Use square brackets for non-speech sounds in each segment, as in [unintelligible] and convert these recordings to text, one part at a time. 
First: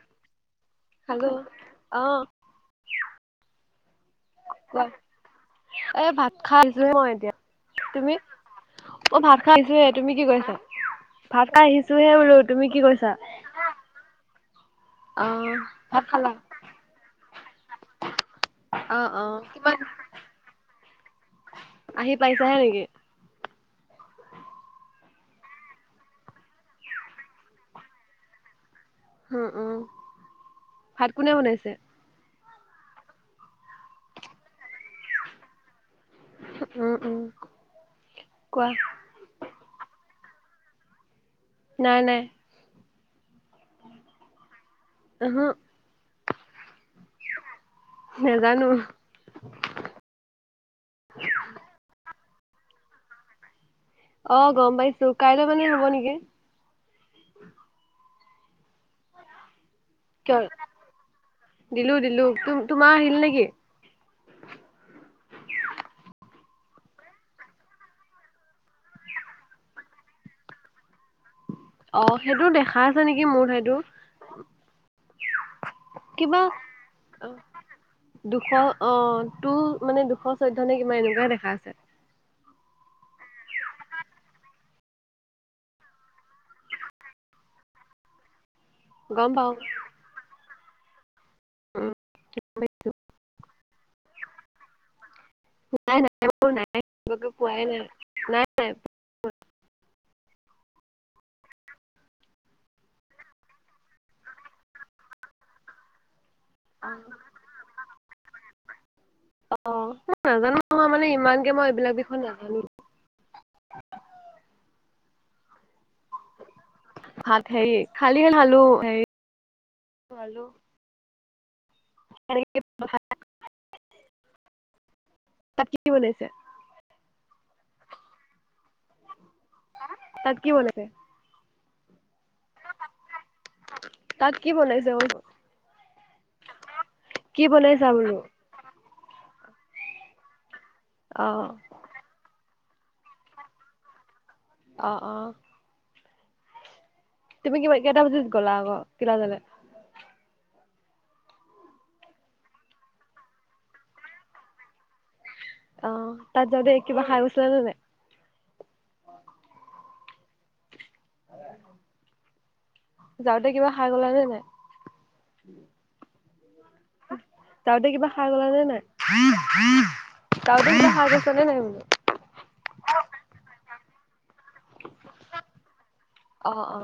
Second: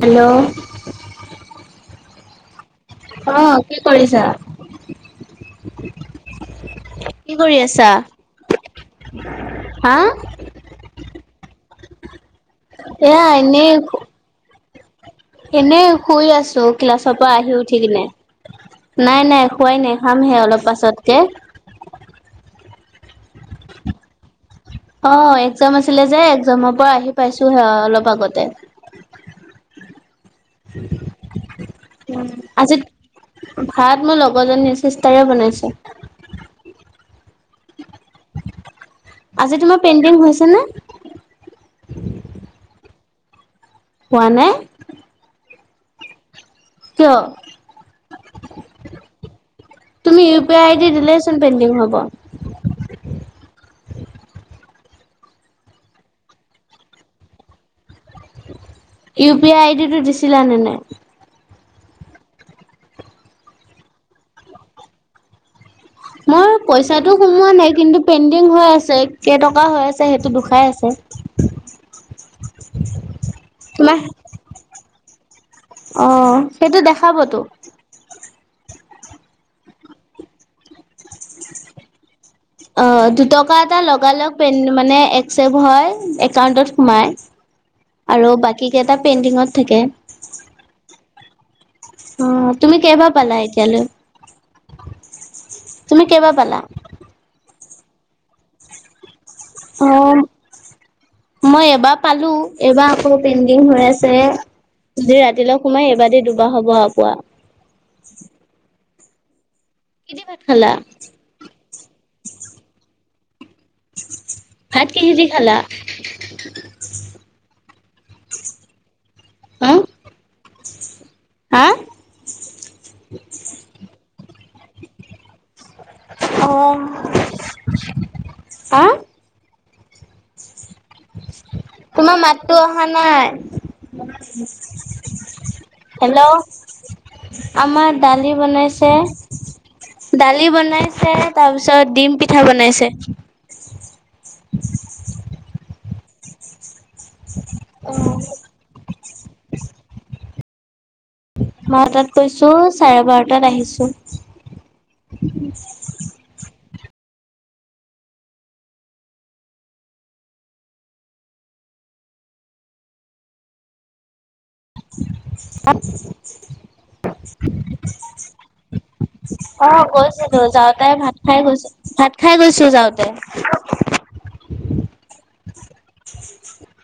Hello? Hello? অ'। অ' কি কৰিছা? এই ভাত খাই উঠিছোহে মই কি এতিয়া। কৰি আছা? তুমি? অ', ভাত খাই উঠিছো হে, হা তুমি কি কৰিছা? ভাত খাই আহিছো হে বোলো, তুমি কি কৰিছা? নেই অ এনেই ভাত শুই খালা আছো ক্লাছৰ পৰা আহি উঠি কিনে, অ অ নাই নাই কিমান খোৱাই নাই। খামহে অলপ পাছতকৈ। আহি পাইছাহে নেকি? অ', এক্সাম আছিলে যে এক্সামৰ পৰা আহি পাইছোহে অলপ আগতে। উম, উম ভাত কোনে বনাইছে? আজি, ভাত মোৰ লগৰজনীৰ চিষ্টাৰে বনাইছে। উম, উম কোৱা। আজি তোমাৰ পেইণ্ডিং হৈছে নে? নাই, নাই। হোৱা নাই? ও'হু'। কিয়? তুমি ইউ পি আই আইডি দিলেচোন পেণ্ডিং হ'ব। অ', গ'ম পাইছো, কাইলৈ মানে হ'ব নেকি? ইউ পি আই আই ডিটো দিছিলা কিয় নে নাই? দিলো, দিলো। তোমাৰ তোমাৰ আহিল নেকি? মই পইচাটো সোমোৱা নাই, কিন্তু পেণ্ডিং হৈ আছে কেইটকা হৈ আছে সেইটো দুখাই আছে। অ', সেইটো দেখাই আছে নেকি মোৰ ঠাইতো। তোমাৰ অ', সেইটো দেখাবতো। দুশ অ' টু মানে দুশ কিমান এনেকুৱাহে আছে। অ', দুটকা এটা লগাল লগে মানে এক্সেপ্ত হয় একাউণ্টত সোমাই। আৰু বাকী কেইটা গম পাও পেণ্ডিঙত থাকে। অ', তুমি কেইবাৰ পালা এতিয়ালৈ? তুমি কেইবাৰ পালা? মই একো পোৱাই নাই, নাই নাই। অ'। মই এবাৰ পালো এইবাৰ আকৌ পেইণ্ডিং হৈ আছে। যি ৰাতিলৈ সোমাই এইবাৰ দি দুবাৰ হব আৰু পোৱা। অ', কিদি ভাত নাজানো খালা? মই মানে ইমানকে মই এইবিলাক বিষয় নাজানো। ভাত কিহে দি খালা? ভাত হেৰি খালি আলু হেৰি হা খালো হা? [unintelligible] তাত কি কি বনাইছে? অ হা? তাত কি বনাইছে? তোমাৰ মাততো অহা নাই। তাত কি বনাইছে কৈছো হেল্ল'! কি বনাইছা আমাৰ বোলো দালি বনাইছে দালি বনাইছে অ তাৰপিছত ডিম পিঠা বনাইছে অ অ। তুমি কিবা কেইটা বজাত গ'লা আকৌ ক্লাছলৈ? বাৰটাত গৈছো চাৰে বাৰটাত আহিছো। অহ তাত যাওঁতে কিবা খাই গৈছিলা নে নাই? যাওঁতে কিবা খাই গলা নে নাই? [unintelligible] যাওঁতে কিবা খাই গলা নে নাই, অ গৈছিলো যাওঁতে কিবা খাই ভাত গৈছিলা নে নাই গৈছো বোলো? ভাত খাই গৈছো যাওঁতে। অ অ।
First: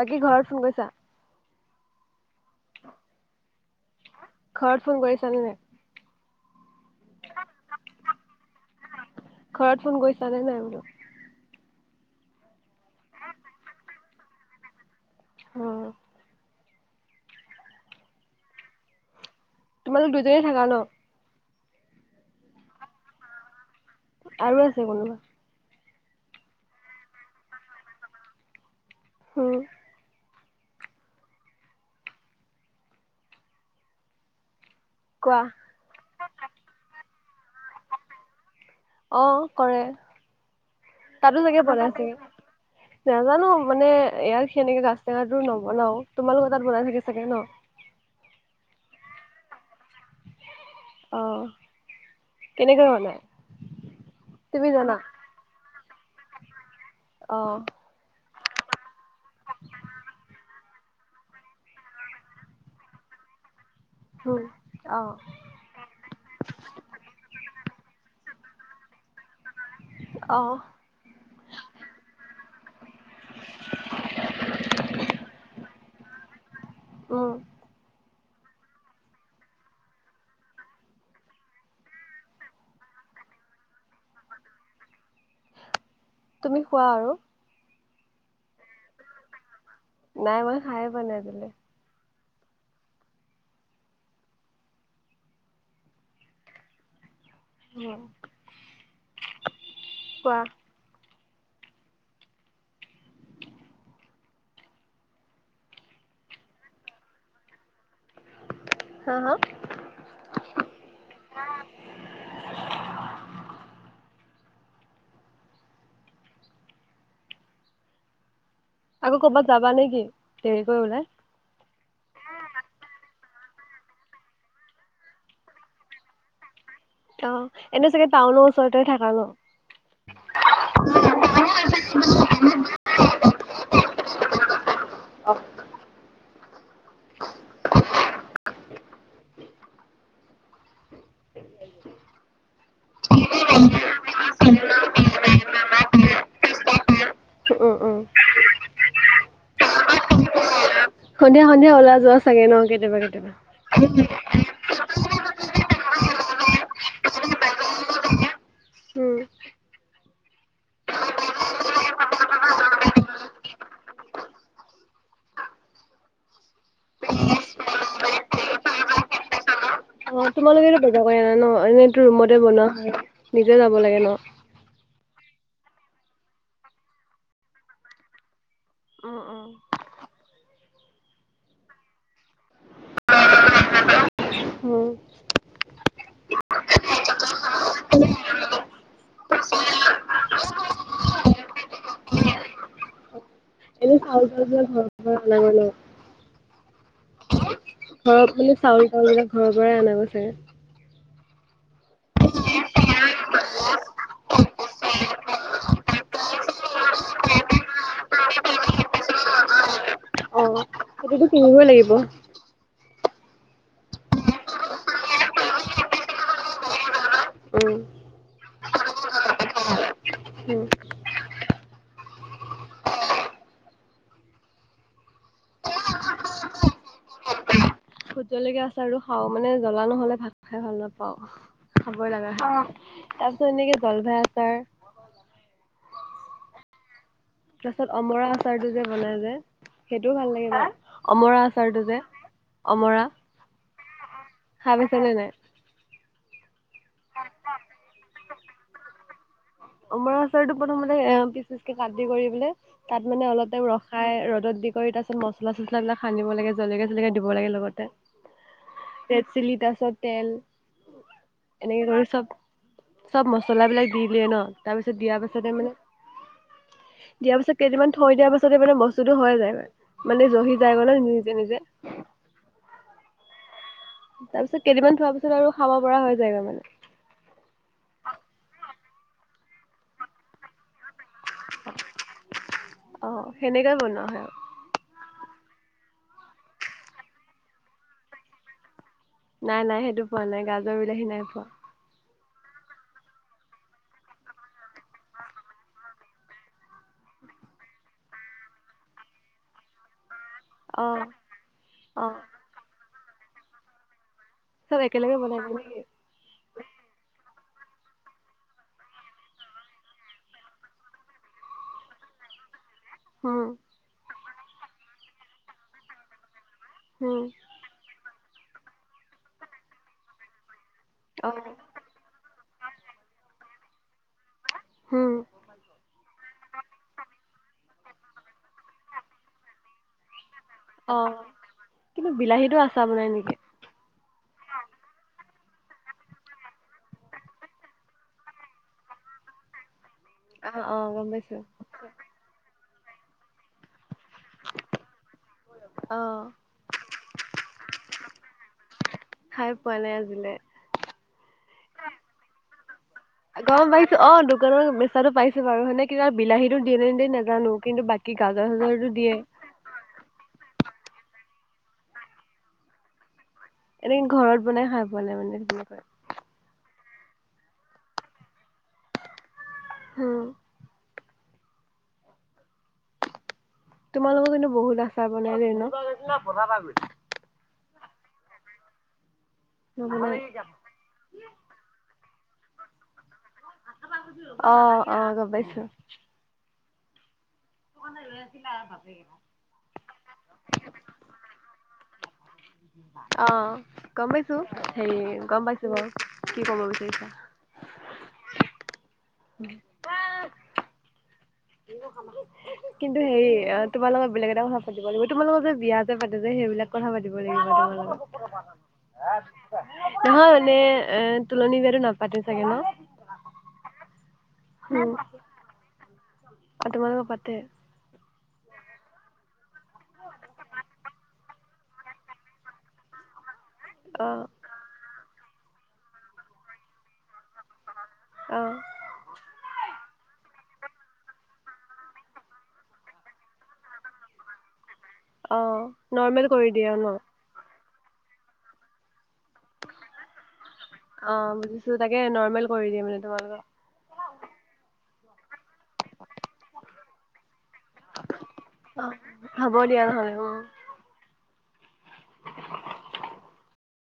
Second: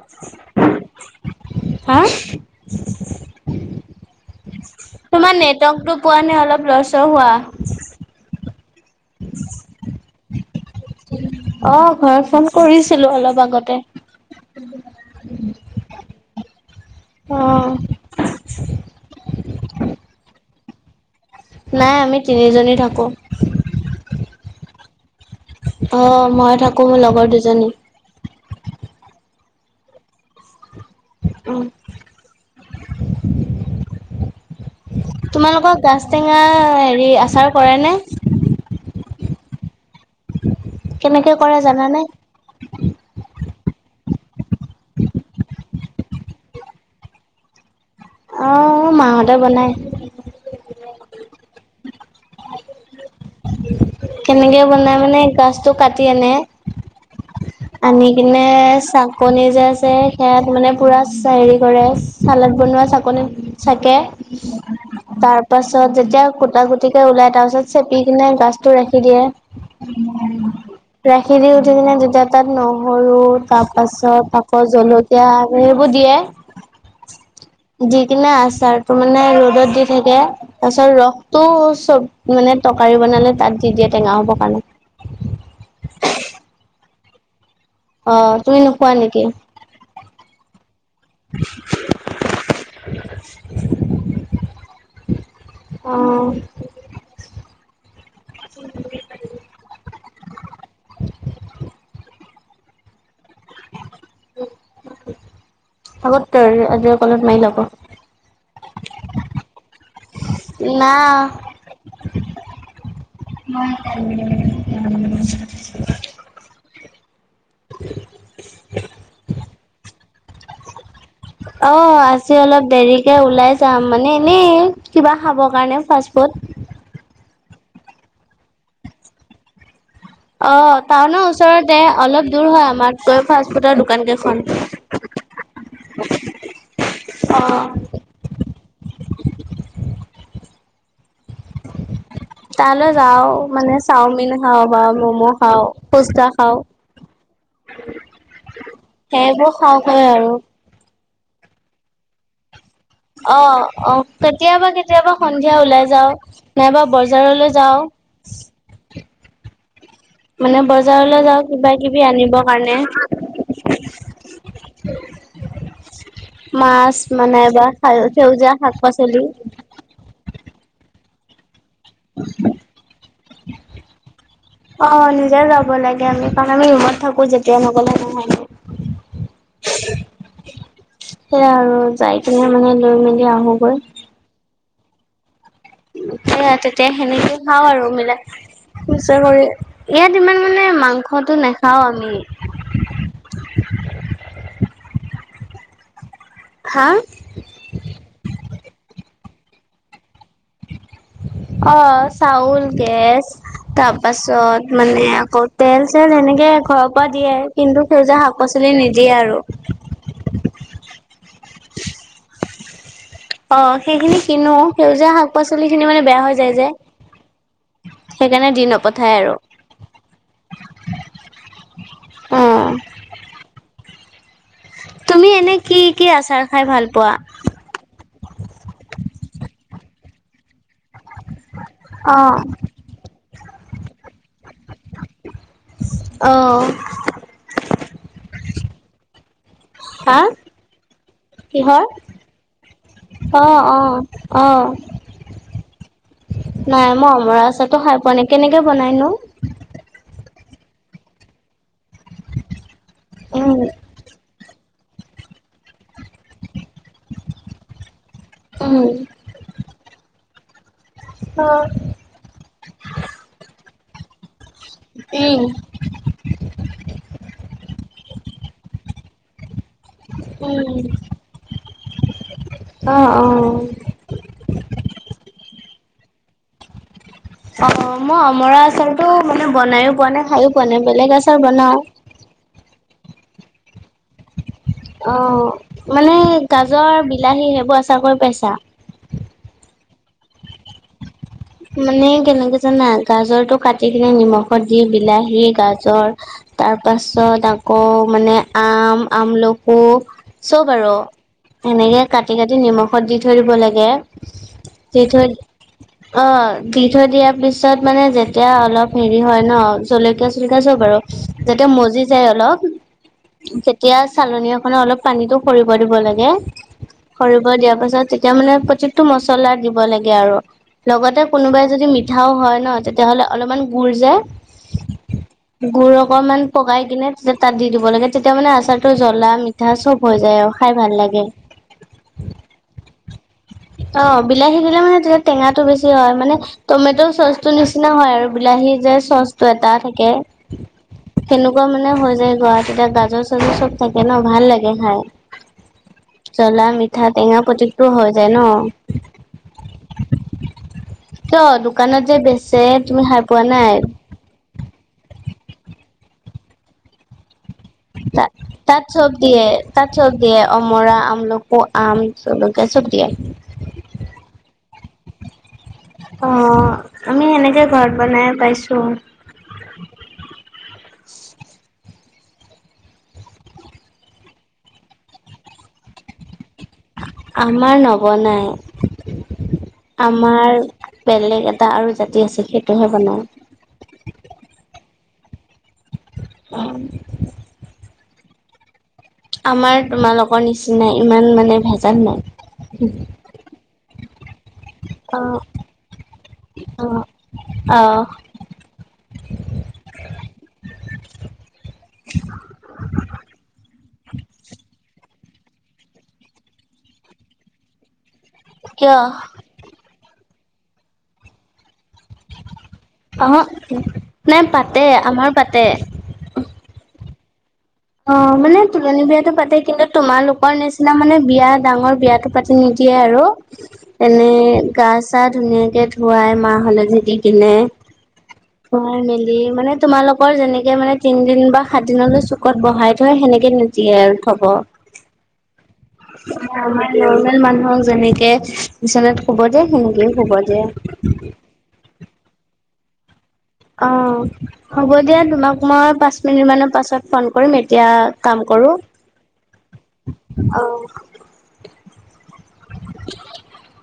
বাকী ঘৰত ফোন কৰিছা? হা? ঘৰত ফোন কৰিছা তোমাৰ নে নাই? নেটৱৰ্কটো পোৱা নাই অলপ লৰচৰ হোৱা। ঘৰত ফোন কৰিছা নে নাই বোলো? অ ঘৰত ফোন কৰিছিলো অলপ আগতে। অ অঁ। তোমালোক দুজনী থাকা ন? নাই আমি তিনিজনী থাকো। আৰু আছে কোনোবা? অঁ মই থাকো, মোৰ লগৰ দুজনী। উম উম কোৱা? তোমালোকৰ গাজ টেঙাৰ হেৰি আচাৰ কৰেনে? অঁ কৰে। কেনেকে তাতো কৰে চাগে জানানে? বনাইছে? নাজানো মানে ইয়াৰ সেনেকে গাজ টেঙাটো নবনাও, তোমালোকৰ তাত বনাই থাকে চাগে ন? অঁ মাহঁতে বনাই। অ, কেনেকৈ বনাই? কেনেকে তুমি জানা? বনাই মানে গাজটো কাটি আনে অ। আনি কিনে চাকনি যে আছে সেয়াত মানে পুৰা চে হেৰি কৰে চালাড বনোৱা চাকনিত চাকে উম, অ', তাৰ তাৰ পাছত যেতিয়া গুটা গুটিকে ওলাই তাৰ পাছত চেপি কিনে গাজ টো ৰাখি দিয়ে। অ', ৰাখি দি উঠি পিনে যেতিয়া তাত নহৰু তাৰ পাছত আকৌ জলকীয়া সেইবোৰ দিয়ে উম। দি কিনে আচাৰটো মানে ৰ'দত দি থাকে তাৰ পিছত ৰসটো চব মানে তৰকাৰী বনালে তাত দি দিয়ে টেঙা হ'বৰ কাৰণে। তুমি খোৱা আৰু? অ। তুমি নোখোৱা নেকি? নাই মই খাইয়ে পোৱা নাই আজি লৈকে। উম কোৱা [unintelligible] মাৰি ল'ব হা হা? না [unintelligible] [unintelligible] আকৌ ক'ৰবাত যাবা নেকি দেৰি কৰি ওলাই? অ আজি অলপ দেৰিকে ওলাই যাম মানে এনেই কিবা খাবৰ কাৰণে ফাষ্ট ফুড। অ এনে চাগে টাউনৰ ওচৰতে থাক নো? অ টাউনৰ ওচৰতে, অলপ দূৰ হয় আমাৰ গৈ ফাষ্ট ফুডৰ দোকান কেইখন। অ তালৈ যাওঁ মানে চাওমিন খাওঁ বা ম'ম' খাওঁ ফুচকা খাওঁ উম উম উম। সেইবোৰ খাও হৈ আৰু। সন্ধিয়া সন্ধিয়া ওলাই যোৱা চাগে ন কেতিয়াবা কেতিয়াবা? অ অ কেতিয়াবা কে কেতিয়াবা সন্ধিয়া ওলাই যাও, নাইবা বজাৰলৈ যাও উম। মানে বজাৰলৈ যাওঁ কিবা কিবি আনিব কাৰণে। মাছ মানে এ বা সেউজীয়া শাক পাচলি অ তোমালোকে বজাৰ কৰি আনা ন এনেইটো ৰুমতে বনোৱা হয় নিজে যাব লাগে ন। অ নিজে যাব লাগে আমি। কাৰণ আমি ৰুমত থাকো যেতিয়া নগলে নহয়। অহ অহ। সেইয়া আৰু যাই কিনে মানে লৈ মেলি আহোঁ গৈ। উম হেইয়া তেতিয়া সেনেকেই খাওঁ আৰু মিলাই। [unintelligible] ইয়াত ইমান মাংসটো নাখাওঁ আমি। [unintelligible] হা? ঘৰত মানে চাউল-তাউল বিলাক ঘৰৰ পৰাই আনাগৈ চাগে? অহ চাউল, গেছ তাৰপাছত মানে আকৌ তেল-চল সেনেকে ঘৰ দিয়ে কিন্তু সেইউয়া শাক পাচলি নিদিয়ে আৰু। অ সেইটোতো কিনিবই লাগিব। অ' সেইখিনি কিনো সেউজীয়া শাক পাচলি খিনি মানে বেয়া হৈ যায় যে উম। সেইকাৰণে দি নপঠায় আৰু উম। অ' তুমি এনে কি কি আচাৰ খাই পোৱা? ভোট জলকীয়া আচাৰ টো খাও মানে জ্বলা নহ'লে ভাত খাই ভাল নাপাও খাবই লগা অ' হয়। তাৰ পিছত এনেকে জলফাই আচাৰ অ'। তাৰ পাছত অমৰা আচাৰটো যে বনাই যে, সেইটোও হা ভাল লাগে যে অমৰা কিহৰ আচাৰটো যে অমৰা অ- অ - অ খাই পাইছানে নাই? নাই মই অমৰা আচাৰ টো খাই পোৱা নাই কেনেকে বনাই নো? অমৰা আচাৰটো প্ৰথমতে এ' পিচ পিচকে কাটি কৰি পেলাই তাত মানে অলপ উম টাইম ৰখ ৰখাই ৰ'দত দি কৰি তাৰ পিছত মছলা চছলাবিলাক সানিব লাগে জলকীয়া জলকীয়া দিব লাগে লগতে উম উম ৰেড চিলি তাৰ পিছত তেল এনেকে কৰি চব চব মছলাবিলাক দি দিয়ে ন' তাৰ পিছত দিয়া পাছতে মানে দিয়াৰ পিছত কেইদিনমান থৈ দিয়া পাছত মানে বস্তুতটো হৈয়ে যায় মান মানে জহি যায় উম গৈ ন নিজে নিজে অ' অ' তাৰপিছত কেইদিনমান থোৱাৰ পিছত আৰু খাব পৰা হৈ যায়গৈ মানে অ' মই অমৰা আচাৰতো মানে বনাইো পোৱা নাই খায়ো পোৱা নাই বেলেগ আচাৰ বনাও। অ' সেনেকাই বনোৱা হয়ে আৰু অ' মানে গাজৰ বিলাহী সেইবোৰ আচা কৰি পাইছা। নাই নাই সেইটো পোৱা নাই গাজৰ, বিলাহী নাই পোৱা। মানে কেনেকে জানা গাজৰটো কাটি কিনে নিমখত দি বিলাহী গাজৰ তাৰপাছত আকৌ মানে আম, আমলকো চব আৰু অ', এনেকে অ', কাটি কাটি নিমখত দি থৈ দিব লাগে। চব দি একেলগে থৈ বনা বা নেকি অ' দি থৈ দিয়াৰ পিছত মানে যেতিয়া অলপ হেৰি হয় ন' জলকীয়া চলকীয়া চব বাৰু যেতিয়া মজি যায় অলপ হুম, তেতিয়া চালনী এখনত অলপ পানীতটো সৰি পৰিব লাগে। হুম, সৰিব দিয়াৰ পাছত তেতিয়া মানে প্ৰত্যেকটো মছলা দিব লাগে আৰু লগতে অ', কোনোবাই যদি মিঠাও হয় ন' তেতিয়াহ'লে অলপমান গুৰ যে হুম। গুৰ অকণমান পগাই কিনে তে তাত দি দিব লাগে তেতিয়া মানে আচাৰটো জ্বলা মিঠা চব হৈ যায় আৰু। খাই ভাল অ' লাগে। কিন্তু বিলাহীতটো আচাৰ বনাই নেকি অ' বিলাহী দিলে মানে তেতিয়া টেঙা টো চচ টো বেছি হয় মানে টমেট' চচটো নিচিনা হয় আৰু বিলাহী যে চচ চুৱেটাৰ থাকে অ', অ', গম পাইছোঁ। সেনেকা [unintelligible] মানে হৈ যায় গ' তেতিয়া গাজৰ চাজৰ চব থাকে ন ভাল লাগে খাই। অ' জলা মিঠা টেঙা প্ৰত্যেকটো হৈ যায় ন' খাই পোৱা নাই আজিলৈ কিয় দোকানত যে বেচে তুমি খাই পোৱা গম নাই পাইছোঁ, অ', বেচাটো পাইছো বাৰু সেনে কিবা বিলাহীতো দিয়ে নিদে নাজানো কিন্তু বাকী তাত গাজৰ তাত চাজৰো চব দিয়ে। তাত চব দিয়ে অমৰা, আমলকো, আম, জলকীয়া চব দিয়ে। এনেকে ঘৰত বনাই খায় পোৱা নাই মানে তেনেকৈ। অঁ 'আমি এনেকে ঘৰত বনাই পাইছোঁ। হম। তোমালোকৰ কিন্তু বহুত আচাৰ বনাই দেই ন? [unintelligible] আমাৰ নবনাই। নবনাই? আমাৰ বেলেগ এটা আৰু জাতি আছে সেইটোহে বনাই। [inaudible] অ' অ' গম পাইছোঁ। [unintelligible] [unintelligible] আমাৰ তোমালোকৰ নিচিনা ইমান মানে ভেজাল নাই। অঁ। গম পাইছো হেৰি অ', গম পাইছো বাৰু কি কব বিচাৰিছা। অঁহ। উম। [unintelligible] হেৰি তোমাৰ লগত বেলেগ এটা কথা পাতিব লাগিব, তোমালোকৰ যে বিয়া যে পাতে যে সেইবিলাক কথা পাতি লাগিব তোমাৰ কিয় লগত। নহয় মানে এ তুলনি বিয়াটো নাপাতে চাগে ন? অঁ হঃ নাই পাতে উম, আমাৰ পাতে। অ তোমালোকৰ পাতে। অ মানে তুলনি বিয়াটো পাতে, কিন্তু তোমালোকৰ নিচিনা মানে বিয়া ডাঙৰ বিয়াটো পাতি নিদিয়ে আৰু। অ', এনেই গা চা ধুনীয়াকে ধুৱাই মাহ হালধি দি কিনে। অঁ। খোৱাই মেলি মানে তোমালোকৰ যেনেকে মানে তিন দিন বা সাত দিনলৈ চো কত বহাই থয় সেনেকে নিদিয়ে আৰু থব। অ', নৰ্মেল কৰি দিয়ে আমাৰ ন? নৰমেল মানুহক যেনেকে বিছনাত শুব দিয়ে সেনেকেই শুব দিয়ে। অঁ। তোৰ তাকে নৰ্মেল কৰি দিয়ে মানে তোমালোকৰ। অঁ হ'ব দিয়া তোমাক মই পাঁচ মিনিট মানৰ পাছত ফোন কৰিম এতিয়া কাম কৰো, অ', হ'ব দিয়া নহ'লে উম। অঁ। [unintelligible] [unintelligible]